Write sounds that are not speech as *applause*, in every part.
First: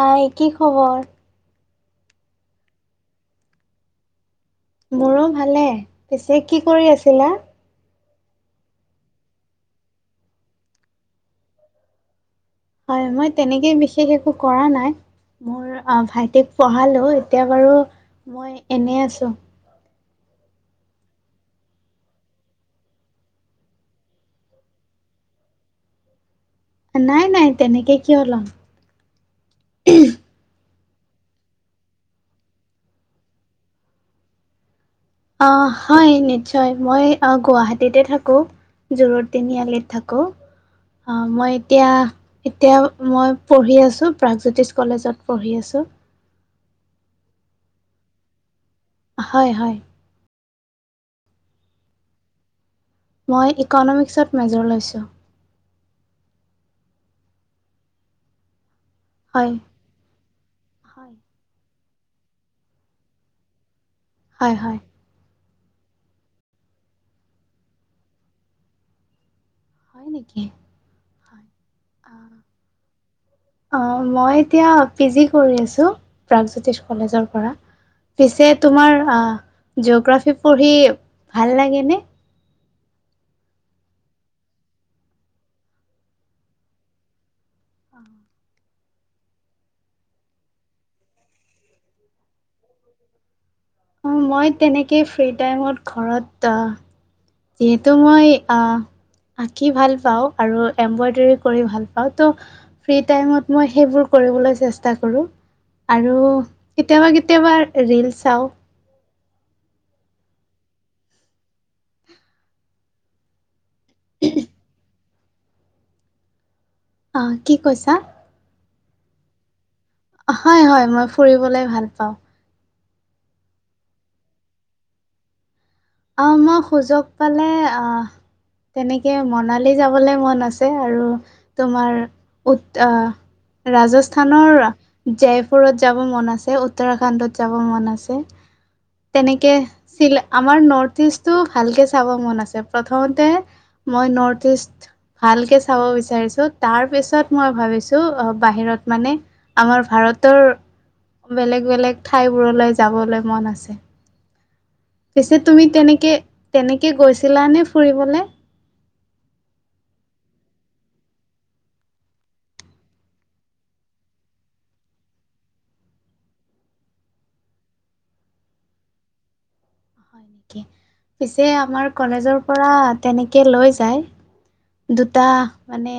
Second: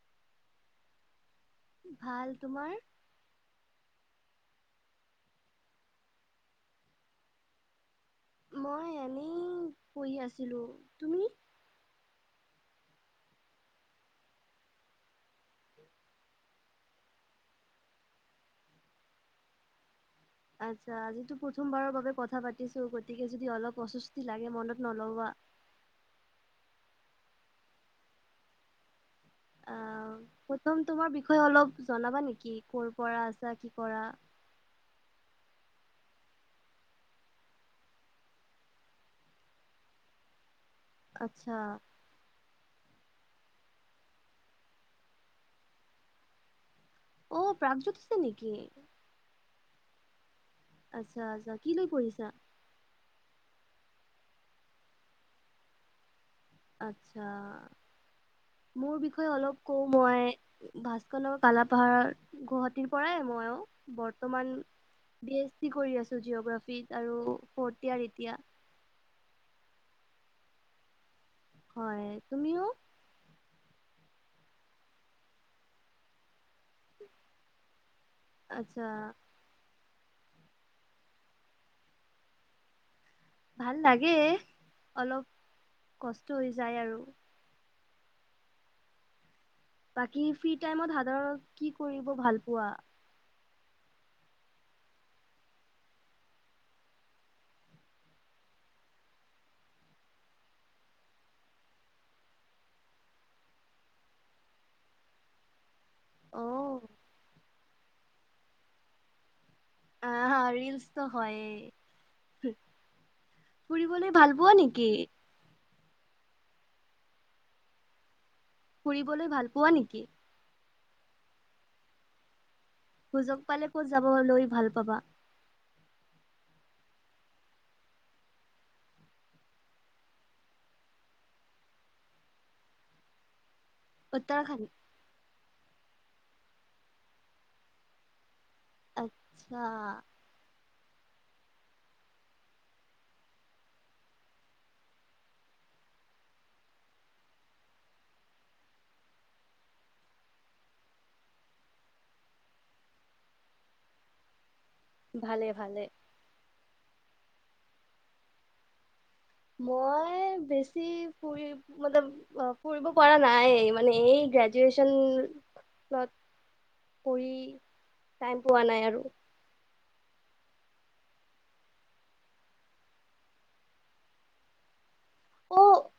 হাই কি খবৰ ভাল তোমাৰ মোৰো ভালে পিছে কি কৰি আছিলা মই এনেই পঢ়ি আছিলো তুমি হয় মই তেনেকেই বিশেষ একো কৰা নাই মোৰ ভাইটিক পঢ়ালোঁ এতিয়া বাৰু মই এনেই আছো আচ্ছা আজিতো প্ৰথমবাৰৰ বাবে কথা পাতিছো গতিকে যদি অলপ অস্বস্তি লাগে মনত নলবা *unintelligible* *inaudible* নাই নাই তেনেকে কিয় লম আহ প্ৰথম তোমাৰ বিষয়ে অলপ জনাবা নেকি কৰ পৰা আহিছা কি কৰা *unintelligible* আহ হয় নিশ্চয় মই আহ গুৱাহাটীতে থাকো জোৰৰ তিনিআলিত থাকো আচ্ছা মই এতিয়া এতিয়া মই পঢ়ি আছোঁ প্ৰাগজ্যোতিষ কলেজত পঢ়ি আছোঁ অ প্ৰাগজ্যোতি আছে নেকি হয় হয় আচ্ছা আচ্ছা কি লৈ পঢ়িছা মই ইকনমিক্সত মেজৰ লৈছোঁ আচ্ছা মোৰ বিষয়ে হয় অলপ কও মই হয় ভাস্কৰ কালাপ *unintelligible* ভাৰত গুৱাহাটীৰ পৰাই মইও বৰ্তমান হয় হয় ব *unintelligible* কৰি আছো জিঅগ্ৰাফী আৰু ফৰট ইয়াৰ এতিয়া *unintelligible* হয় নেকি হয় হয় তুমিও অ' মই এতিয়া পি এইচ ডি কৰি আছোঁ প্ৰাগজ্যোতিষ কলেজৰ পৰা *unintelligible* পিছে আচ্ছা তোমাৰ জিঅ'গ্ৰাফী পঢ়ি ভাল লাগেনে ভাল লাগে অলপ কষ্ট হৈ যায় আৰু আহ বাকী ফ্ৰী টাইমত সাধাৰণত কি কৰিব ভাল পোৱা অ মই তেনেকেই ফ্ৰী টাইমত ঘৰত অ যিহেতু মই আহ আ ভাল পাও আৰু এম্পডাৰী কৰি ভাল পাও ত ফ্ৰী তাইমত মই *unintelligible* কৰিবলৈ চেষ্টা কৰো আৰু অ কেতিয়াবা কেতিয়াবা ৰিলচ চাও *unintelligible* আহ ৰিলচটো হয়ে ফুৰিবলৈ ভাল পোৱা নেকি অ কি কৈছা ফুৰিবলৈ ভাল পোৱা নেকি হয় হয় মই ফুৰিবলৈ ভাল পাওঁ সুযোগ পালে ক'ত যাব লৈ ভাল পাবা আহ মই সুযোগ পালে আহ তেনেকে মনালী যাবলৈ মন আছে আৰু তোমাৰ উত আহ ৰাজস্থানৰ উত্তৰাখণ্ড জয়পুৰত যাব মন আছে উত্তৰাখণ্ডত যাব মন আছে আচ্ছা তেনেকেছিল আমাৰ ন *unintelligible* থিজটো ভালকে চাব মন আছে প্ৰথমতে মই নৰ্থ ইষ্ট ভালকে চাব বিচাৰিছো তাৰ পিছত মই ভাবিছো বাহিৰত মানে আমাৰ ভাৰতৰ বেলেগ বেলেগ ঠাইবোৰলৈ যাবলৈ মন আছে। পিছে ভালে তুমি ভালে তেনেকে তেনেকে গৈছিলানে ফুৰিবলৈ। মই বেছি ফুৰি মানে ফুৰিব পৰা নাই মানে এই গ্ৰেজুয়চন লত প টাইম পোৱা নাই আৰু হয় পিছে আমাৰ কলেজৰ পৰা তেনেকে লৈ যায় দুটা অ মানে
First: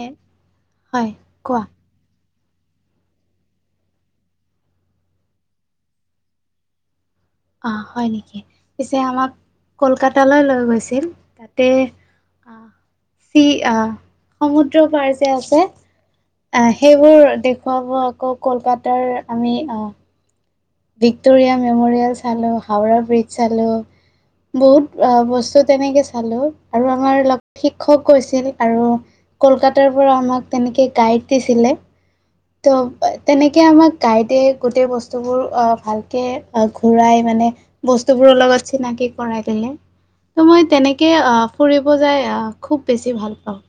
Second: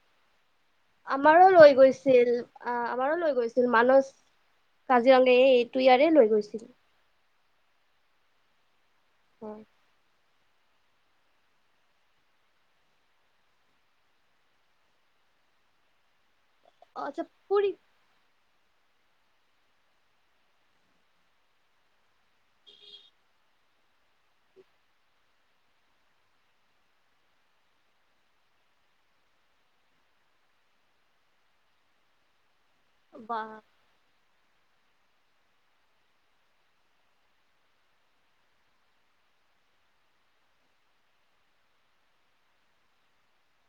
হয় আমাৰো কোৱা। লৈ গৈছিল আহ আমাৰো লৈ গৈছিল মানস কাজিৰঙা এইটো ইয়াৰে লৈ গৈছিল। অ হয় নেকি পিছে আমাক অ কলকাতা। তালৈ লৈ গৈছিল তাতে চি আহ সমুদ্ৰ পাৰ যে আছে। আহ সেইবোৰ আচ্ছা পুৰি দেখুৱাব আকৌ কলকাতাৰ আমি আহ। ভিক্টৰিয়াা মেমৰিয়েল চালো হাওৰা ব্ৰিজ চালো। বহুত বস্তু তেনেকে চালো আৰু আমাৰ অলপ শিক্ষক কৈছিল আৰু কলকাতাৰ পৰা আমাক তেনেকে গাইড দিছিলে। ত' বা তেনেকে আমাক গাইতে গোটেই বস্তু। বস্তুবোৰ আহ ভালকে ঘূৰাই মানে বস্তুবোৰৰ লগত চিনাকি কৰাই দিলে। ত' মই তেনেকে ফুৰিব যাই খুব বেছি ভাল পাওঁ।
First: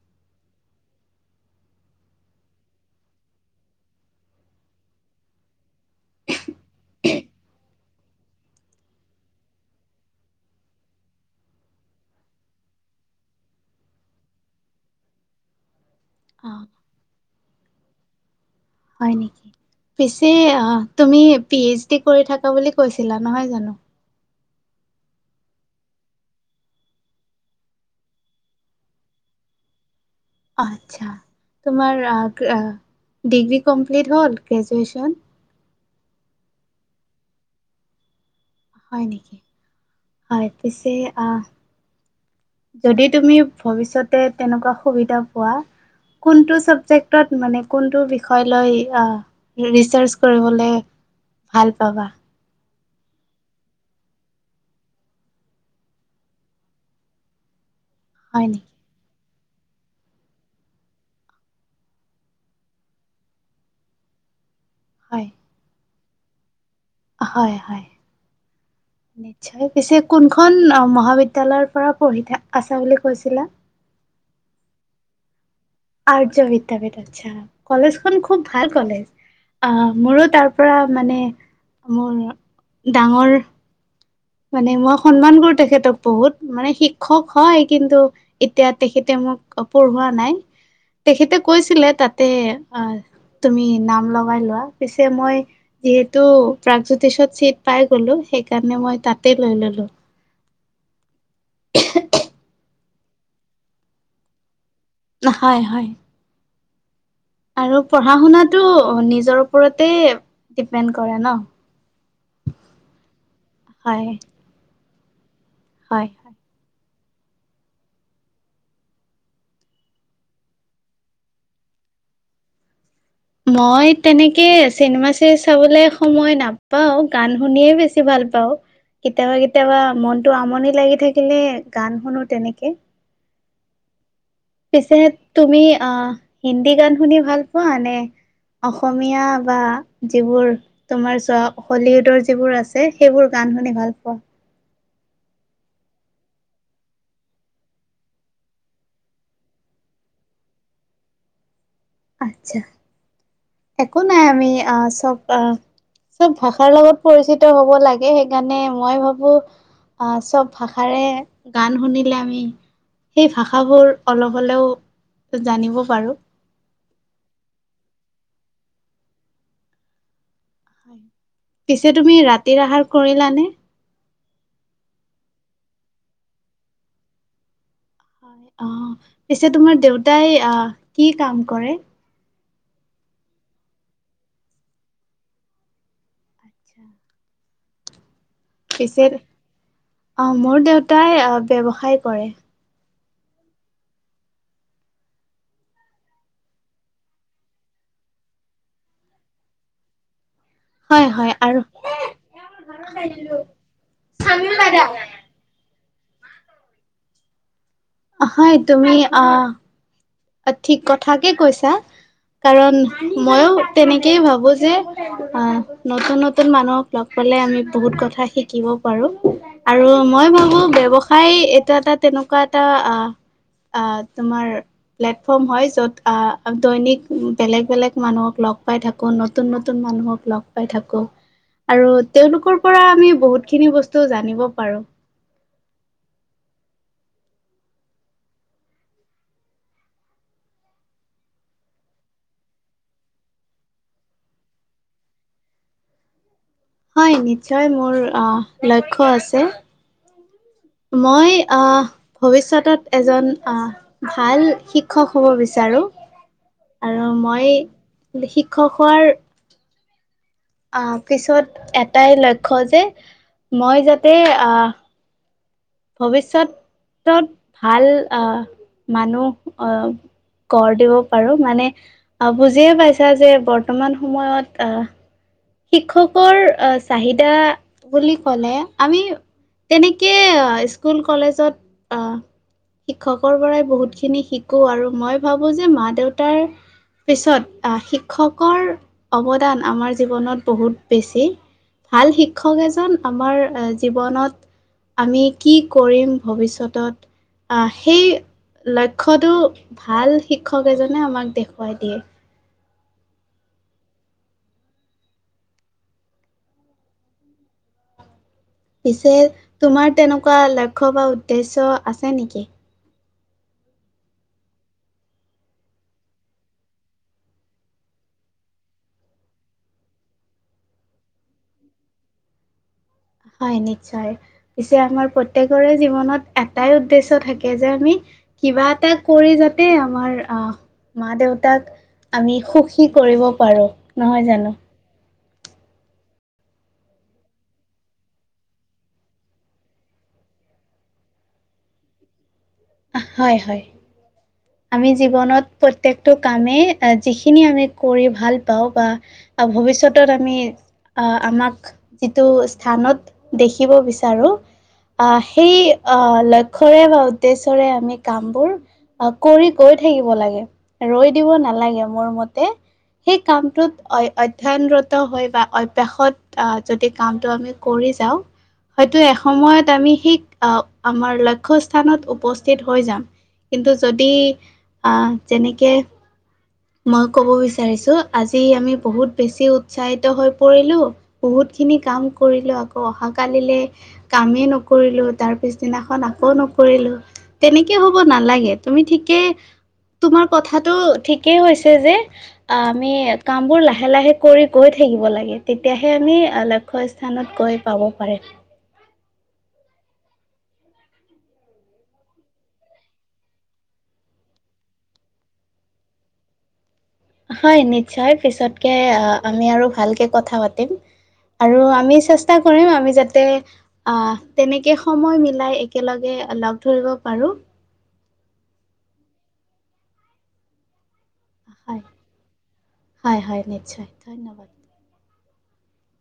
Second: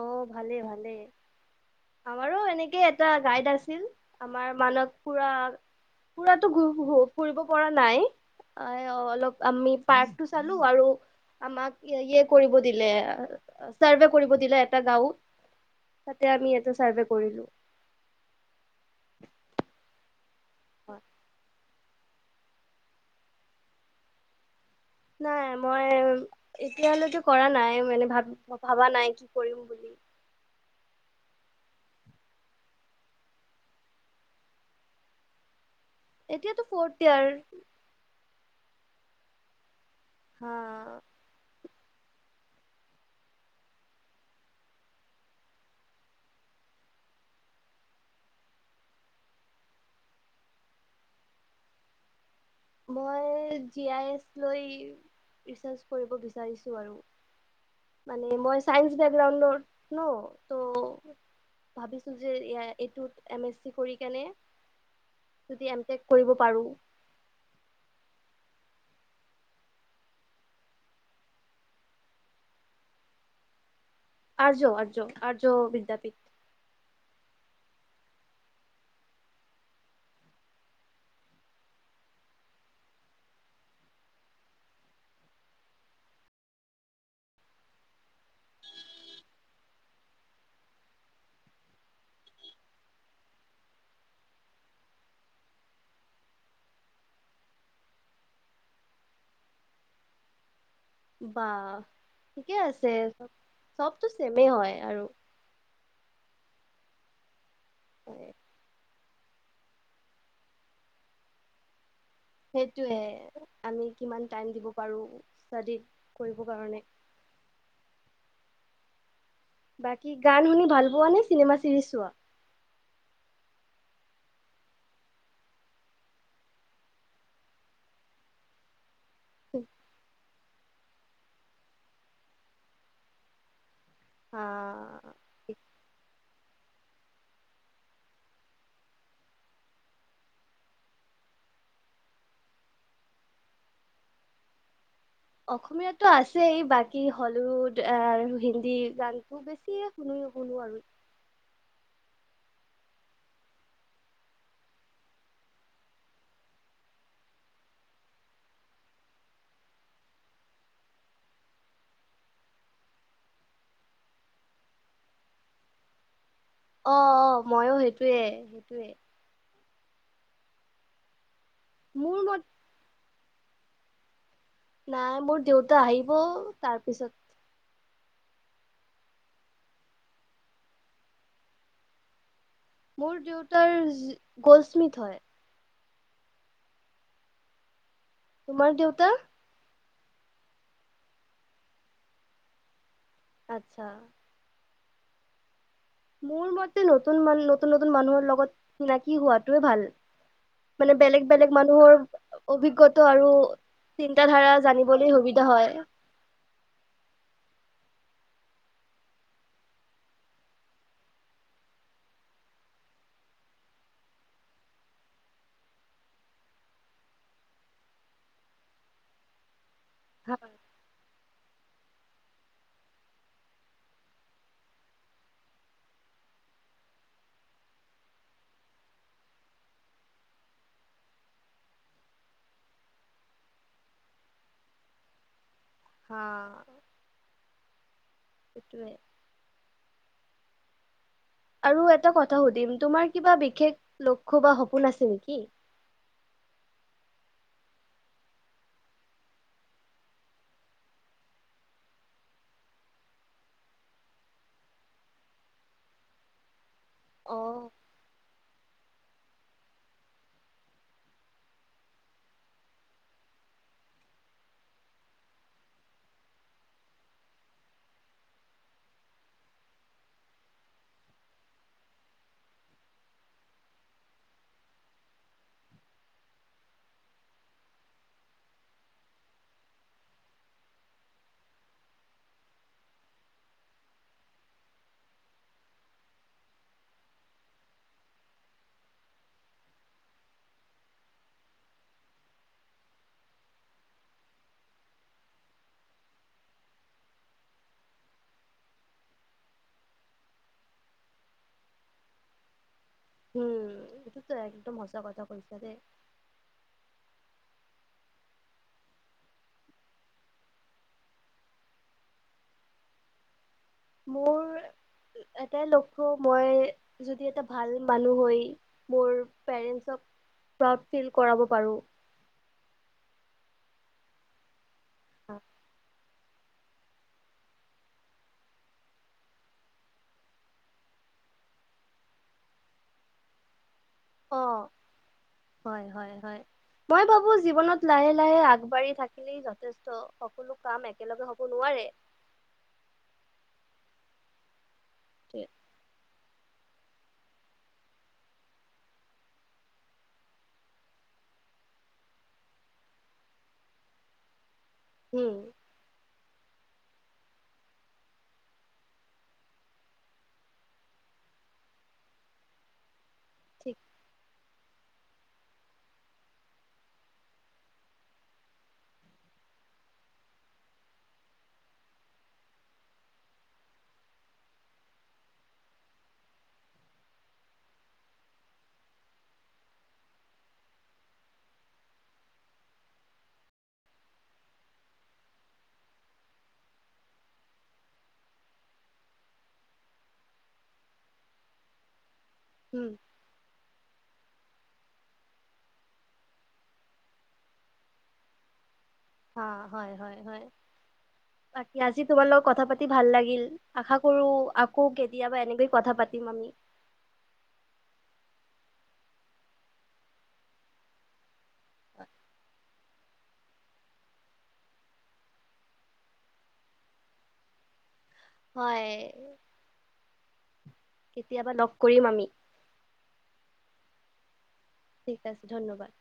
আহ ভালে ভালে আমাৰো এনেকে এটা গাইড আছিল আমাৰ মানক পুৰা পুৰাতটো ফুৰিব পৰা নাই। অ অলপ আমি পাৰ্কটো চালো আৰু আমাক ইয়ে কৰিব দিলে চাৰ্ভে কৰিব। দিলে এটা গাঁওত তাতে আমি আহ এটা চাৰ্ভে কৰিলো। হয় নেকি পিছে তুমি পি কৰি থকা বুলি কৈছিলা নহয় জানো। নাই মই এতিয় হালৈতো কৰা নাই মানে ভাব ভাবা নাই কি কৰিম বুলি। আচ্ছা তোমাৰ আহ। ডিগ্ৰী কমপ্লিট হ'ল গ্ৰেজুৱেশ্যন। এতিয়াতো ফৰ্থ ইয়াৰ। হয় নেকি হয় হা পিছে। যদি তুমি ভৱিষ্যতে তেনেকুৱা সুবিধা পোৱা। কোনটো চাবজেক্টত মানে কোনটো বিষয় লৈ ৰিচাৰ্চ কৰিবলৈ। ভাল পাবা। মই জি আই এছ লৈ। ৰিচাৰ্জ কৰিব বিচাৰিছো আৰু! মানে হয় মই নেকি চাইন্স বেকগ্ৰাউণ্ডৰ ন ত ভাবিছো যে এইটোত এম এছ চি কৰি কিনে হয় যদি এমটেক কৰিব পাৰো। হয় হয় *inaudible* নিশ্চয় পিছে কোনখন মহাবিদ্যালয়ৰ পৰা পঢ়ি থ আছ বুলি কৈছিলা। আ য আৰ য আৰ আৰ্য বিদ্যাপীঠ আচ্ছা কলেজখন খুব ভাল কলেজ। আহ মোৰো তাৰ পৰা মানে মোৰ ডাঙৰ মানে মই সন্মান কৰো তেখেতক বহুত মানে শিক্ষক হয় কিন্তু এতিয়া তেখেতে মোক পঢ়োৱা নাই তেখেতে কৈছিলে তাতে আহ তুমি নাম লগাই লোৱা পিছে মই যিহেতু প্ৰাগজ্যোতিষত চিট পাই গ'লো সেইকাৰণে মই তাতে লৈ ললো বা ঠিকে আছে চবতো ছেমে হয় আৰু হয় হয় আৰু পঢ়া শুনাটো নিজৰ ওপৰতে ডিপেণ্ড কৰে ন সেইটোৱে আমি হয় কিমান টাইম দিব পাৰো হয় হয়। বাকী গান শুনি ভাল পোৱা নে চিনেমা চিৰিজ চোৱা মই তেনেকে চিনেমা চিৰিজ চাবলে সময় নাপাও গান শুনিয়ে বেছি ভাল পা ত কেতিয়াবা কেতিয়াবা মনতো আমনি লাগি থাকিলে গান শুনো তেনেকে পিছে আহ তুমি আহ হিন্দী গান শুনি ভাল পোৱা নে অসমীয়া বা যিবোৰ তোমাৰ চোৱা হলিউডৰ যিবোৰ আছে সেইবোৰ গান শুনি ভাল পোৱা অসমীয়াতো আছেই বাকী হলিউড হিন্দী গানতো বেছি শুনো শুনো আৰু আচ্ছা একো নাই আমি আহ চব আহ চব ভাষাৰ লগত পৰিচিত হব লাগে সেইকাৰণে মই ভাবো। অহ চব ভাষাৰে গান শুনিলে আমি সেই ভাষাবোৰ অলপ হ'লেও জানিব পাৰো অ অ ময়ো সেইটোৱে সেইটোৱে পিছে তুমি মোৰ মত ৰাতিৰ আহাৰ কৰিলানে নাই মোৰ দেউতা আহিব তাৰ পিছত হয় অ পিছে তোমাৰ দেউতাই আহ কি কাম কৰে মোৰ দেউতাৰ গলস্মিথ হয় তোমাৰ পিছে দেউতা অ মোৰ দেউতাই আ ব্যৱসায় কৰে আচ্ছা মোৰ মতে নতুন মান নতুন নতুন মানুহৰ লগত চিনাকি হোৱাটোৱে ভাল মানে হয় বেলেগ হয় বেলেগ আৰু মানুহৰ অভিজ্ঞতা আৰু চিন্ত ধাৰা জানিবলে সুবিধা হয় হয় তুমি অহ ঠিক কথাকে কৈছা কাৰণ ময়ো তেনেকেই ভাবো যে আহ নতুন নতুন মানুহক লগ পা ভালেই আমি বহুত কথা শিকিব পাৰো আৰু মই হা ভাবো ব্যৱসায় তাই এটা এটা তেনেকোৱা এটা আহ আহ তোমাৰ প্লেটফৰ্ম হয় য'ত আহ দৈনিক বেলেগ বেলেগ মানুহক লগ পাই থাকো নতুন নতুন মানুহ মানুহক লগ পাই থাকো আৰু তেওঁলোকৰ পৰা আমি বহুত খিনি বস্তু জানিব পাৰো হ সেটোৱে আৰু এটা কথা সুধিম তোমাৰ কিবা বিশেষ লক্ষ্য বা সপোন আছে নেকি *inaudible* হয় নিশ্চয় মোৰ অ লক্ষ্য আছে *inaudible* মই অ ভৱিষ্যতত এজন ভাল শিক্ষক হ'ব বিচাৰোঁ *inaudible* আৰু মই অ'। শিক্ষক হোৱাৰ আহ পিছত এটাই লক্ষ্য যে মই যাতে আহ ভৱিষ্যতত ভাল আহ মানুহ অহ গঢ় দিব পাৰো মানে আহ বুজিয়ে পাইছা যে বৰ্তমান সময়ত আহ শিক্ষকৰ আহ চাহিদা বুলি কলে আমি তেনেকে স্কুল কলেজত শিক্ষকৰ পৰাই বহুত খিনি শিকো আৰু মই ভাবো যে মা দেউতাৰ পিছত আহ শিক্ষকৰ অৱদান আমাৰ জীৱনত বহুত বেছি ভাল শিক্ষক এজন আমাৰ জীৱনত আমি কি কৰিম ভৱিষ্যতত আহ সেই লক্ষ্যটো ভাল শিক্ষক এজনে আমাক দেখুৱাই দিয়ে উম এইটোতো একদম সচা কথা কৈছা দেই পিছে তোমাৰ তেনেকুৱা লক্ষ্য বা উদ্দেশ্য আছে নেকি? মোৰ এটাই লক্ষ্য মই যদি এটা ভাল মানুহ হৈ মোৰ পেৰেণ্টছক প্ৰাউড ফিল কৰাব পাৰো হয় নিশ্চয় পিছে আমাৰ প্ৰত্যেকৰে জীৱনত এটাই উদ্দেশ্য থাকে যে আমি কিবা এটা কৰি যাতে আমাৰ আহ মা দেউতাক আমি সুখী কৰিব পাৰোঁ নহয় জানো অ', হয় হয় হয় মই ভাবো জীৱনত লাহে লাহে আগবাঢ়ি থাকিলেই যথেষ্ট সকলো কাম একেলগে হব নোৱাৰে *inaudible* হয় হয় আমি জীৱনত প্ৰত্যেক টো কামেই যিখিনি আমি কৰি ভাল পাওঁ বা ভৱিষ্যতত আমি আমাক যিটো স্থানত দেখিব বিচাৰো আহ উম, সেই অ লক্ষ্যৰে হক উদেশ্যৰে আমি কাম বোৰ কৰি গৈ থাকিব লাগে ৰৈ দিব নালাগে মোৰ মতে সেই কামটোত ঠিক অ অধ্যানৰত হৈ বা অভ্যাসত যদি কামটো আমি কৰি যাওঁ হয়তো এসময়ত আমি সিক আহ আমাৰ লক্ষ্য স্থানত উপস্থিত হৈ যাম কিন্তু যদি যেনেকে মই ক'ব বিচাৰিছো আজি আমি বহুত বেছি উৎসাহিত হৈ পৰিলো বহুত খিনি কাম কৰিলোঁ আকৌ অহাকালিলৈ কামেই নকৰিলোঁ তাৰ পিছদিনাখন আকৌ নক ৰিলো, তেনেকে হ'ব নালাগে তুমি ঠিকে তোমাৰ কথাটো একেই হৈছে যে অ উম, আমি কাম বোৰ লাহে লাহে কৰি গৈ থাকিব লাগে তেতিয়াহে আমি লক্ষ্য স্থানত গৈ পাব পাৰে অ হয় হয় হয় বাকি আজি তোমাৰ লগত কথা পাতি ভাল লাগিল আশা কৰো আকৌ কেতিয়াবা এনেকৈ কথা পাতি তিম আমি হয় নিশ্চয় পিছতকে আমি আৰু ভালকে কথা পাতিম আৰু আমি চেষ্টা কৰিম আমি যাতে আহ তেনেকে সময় মিলাই একেলগে লগ ধৰিব পাৰো হয় কেতিয়াবা লগ কৰিম আমি হয় হয় নিশ্চয় ধন্যবাদ ঠিক আছে ধন্যবাদ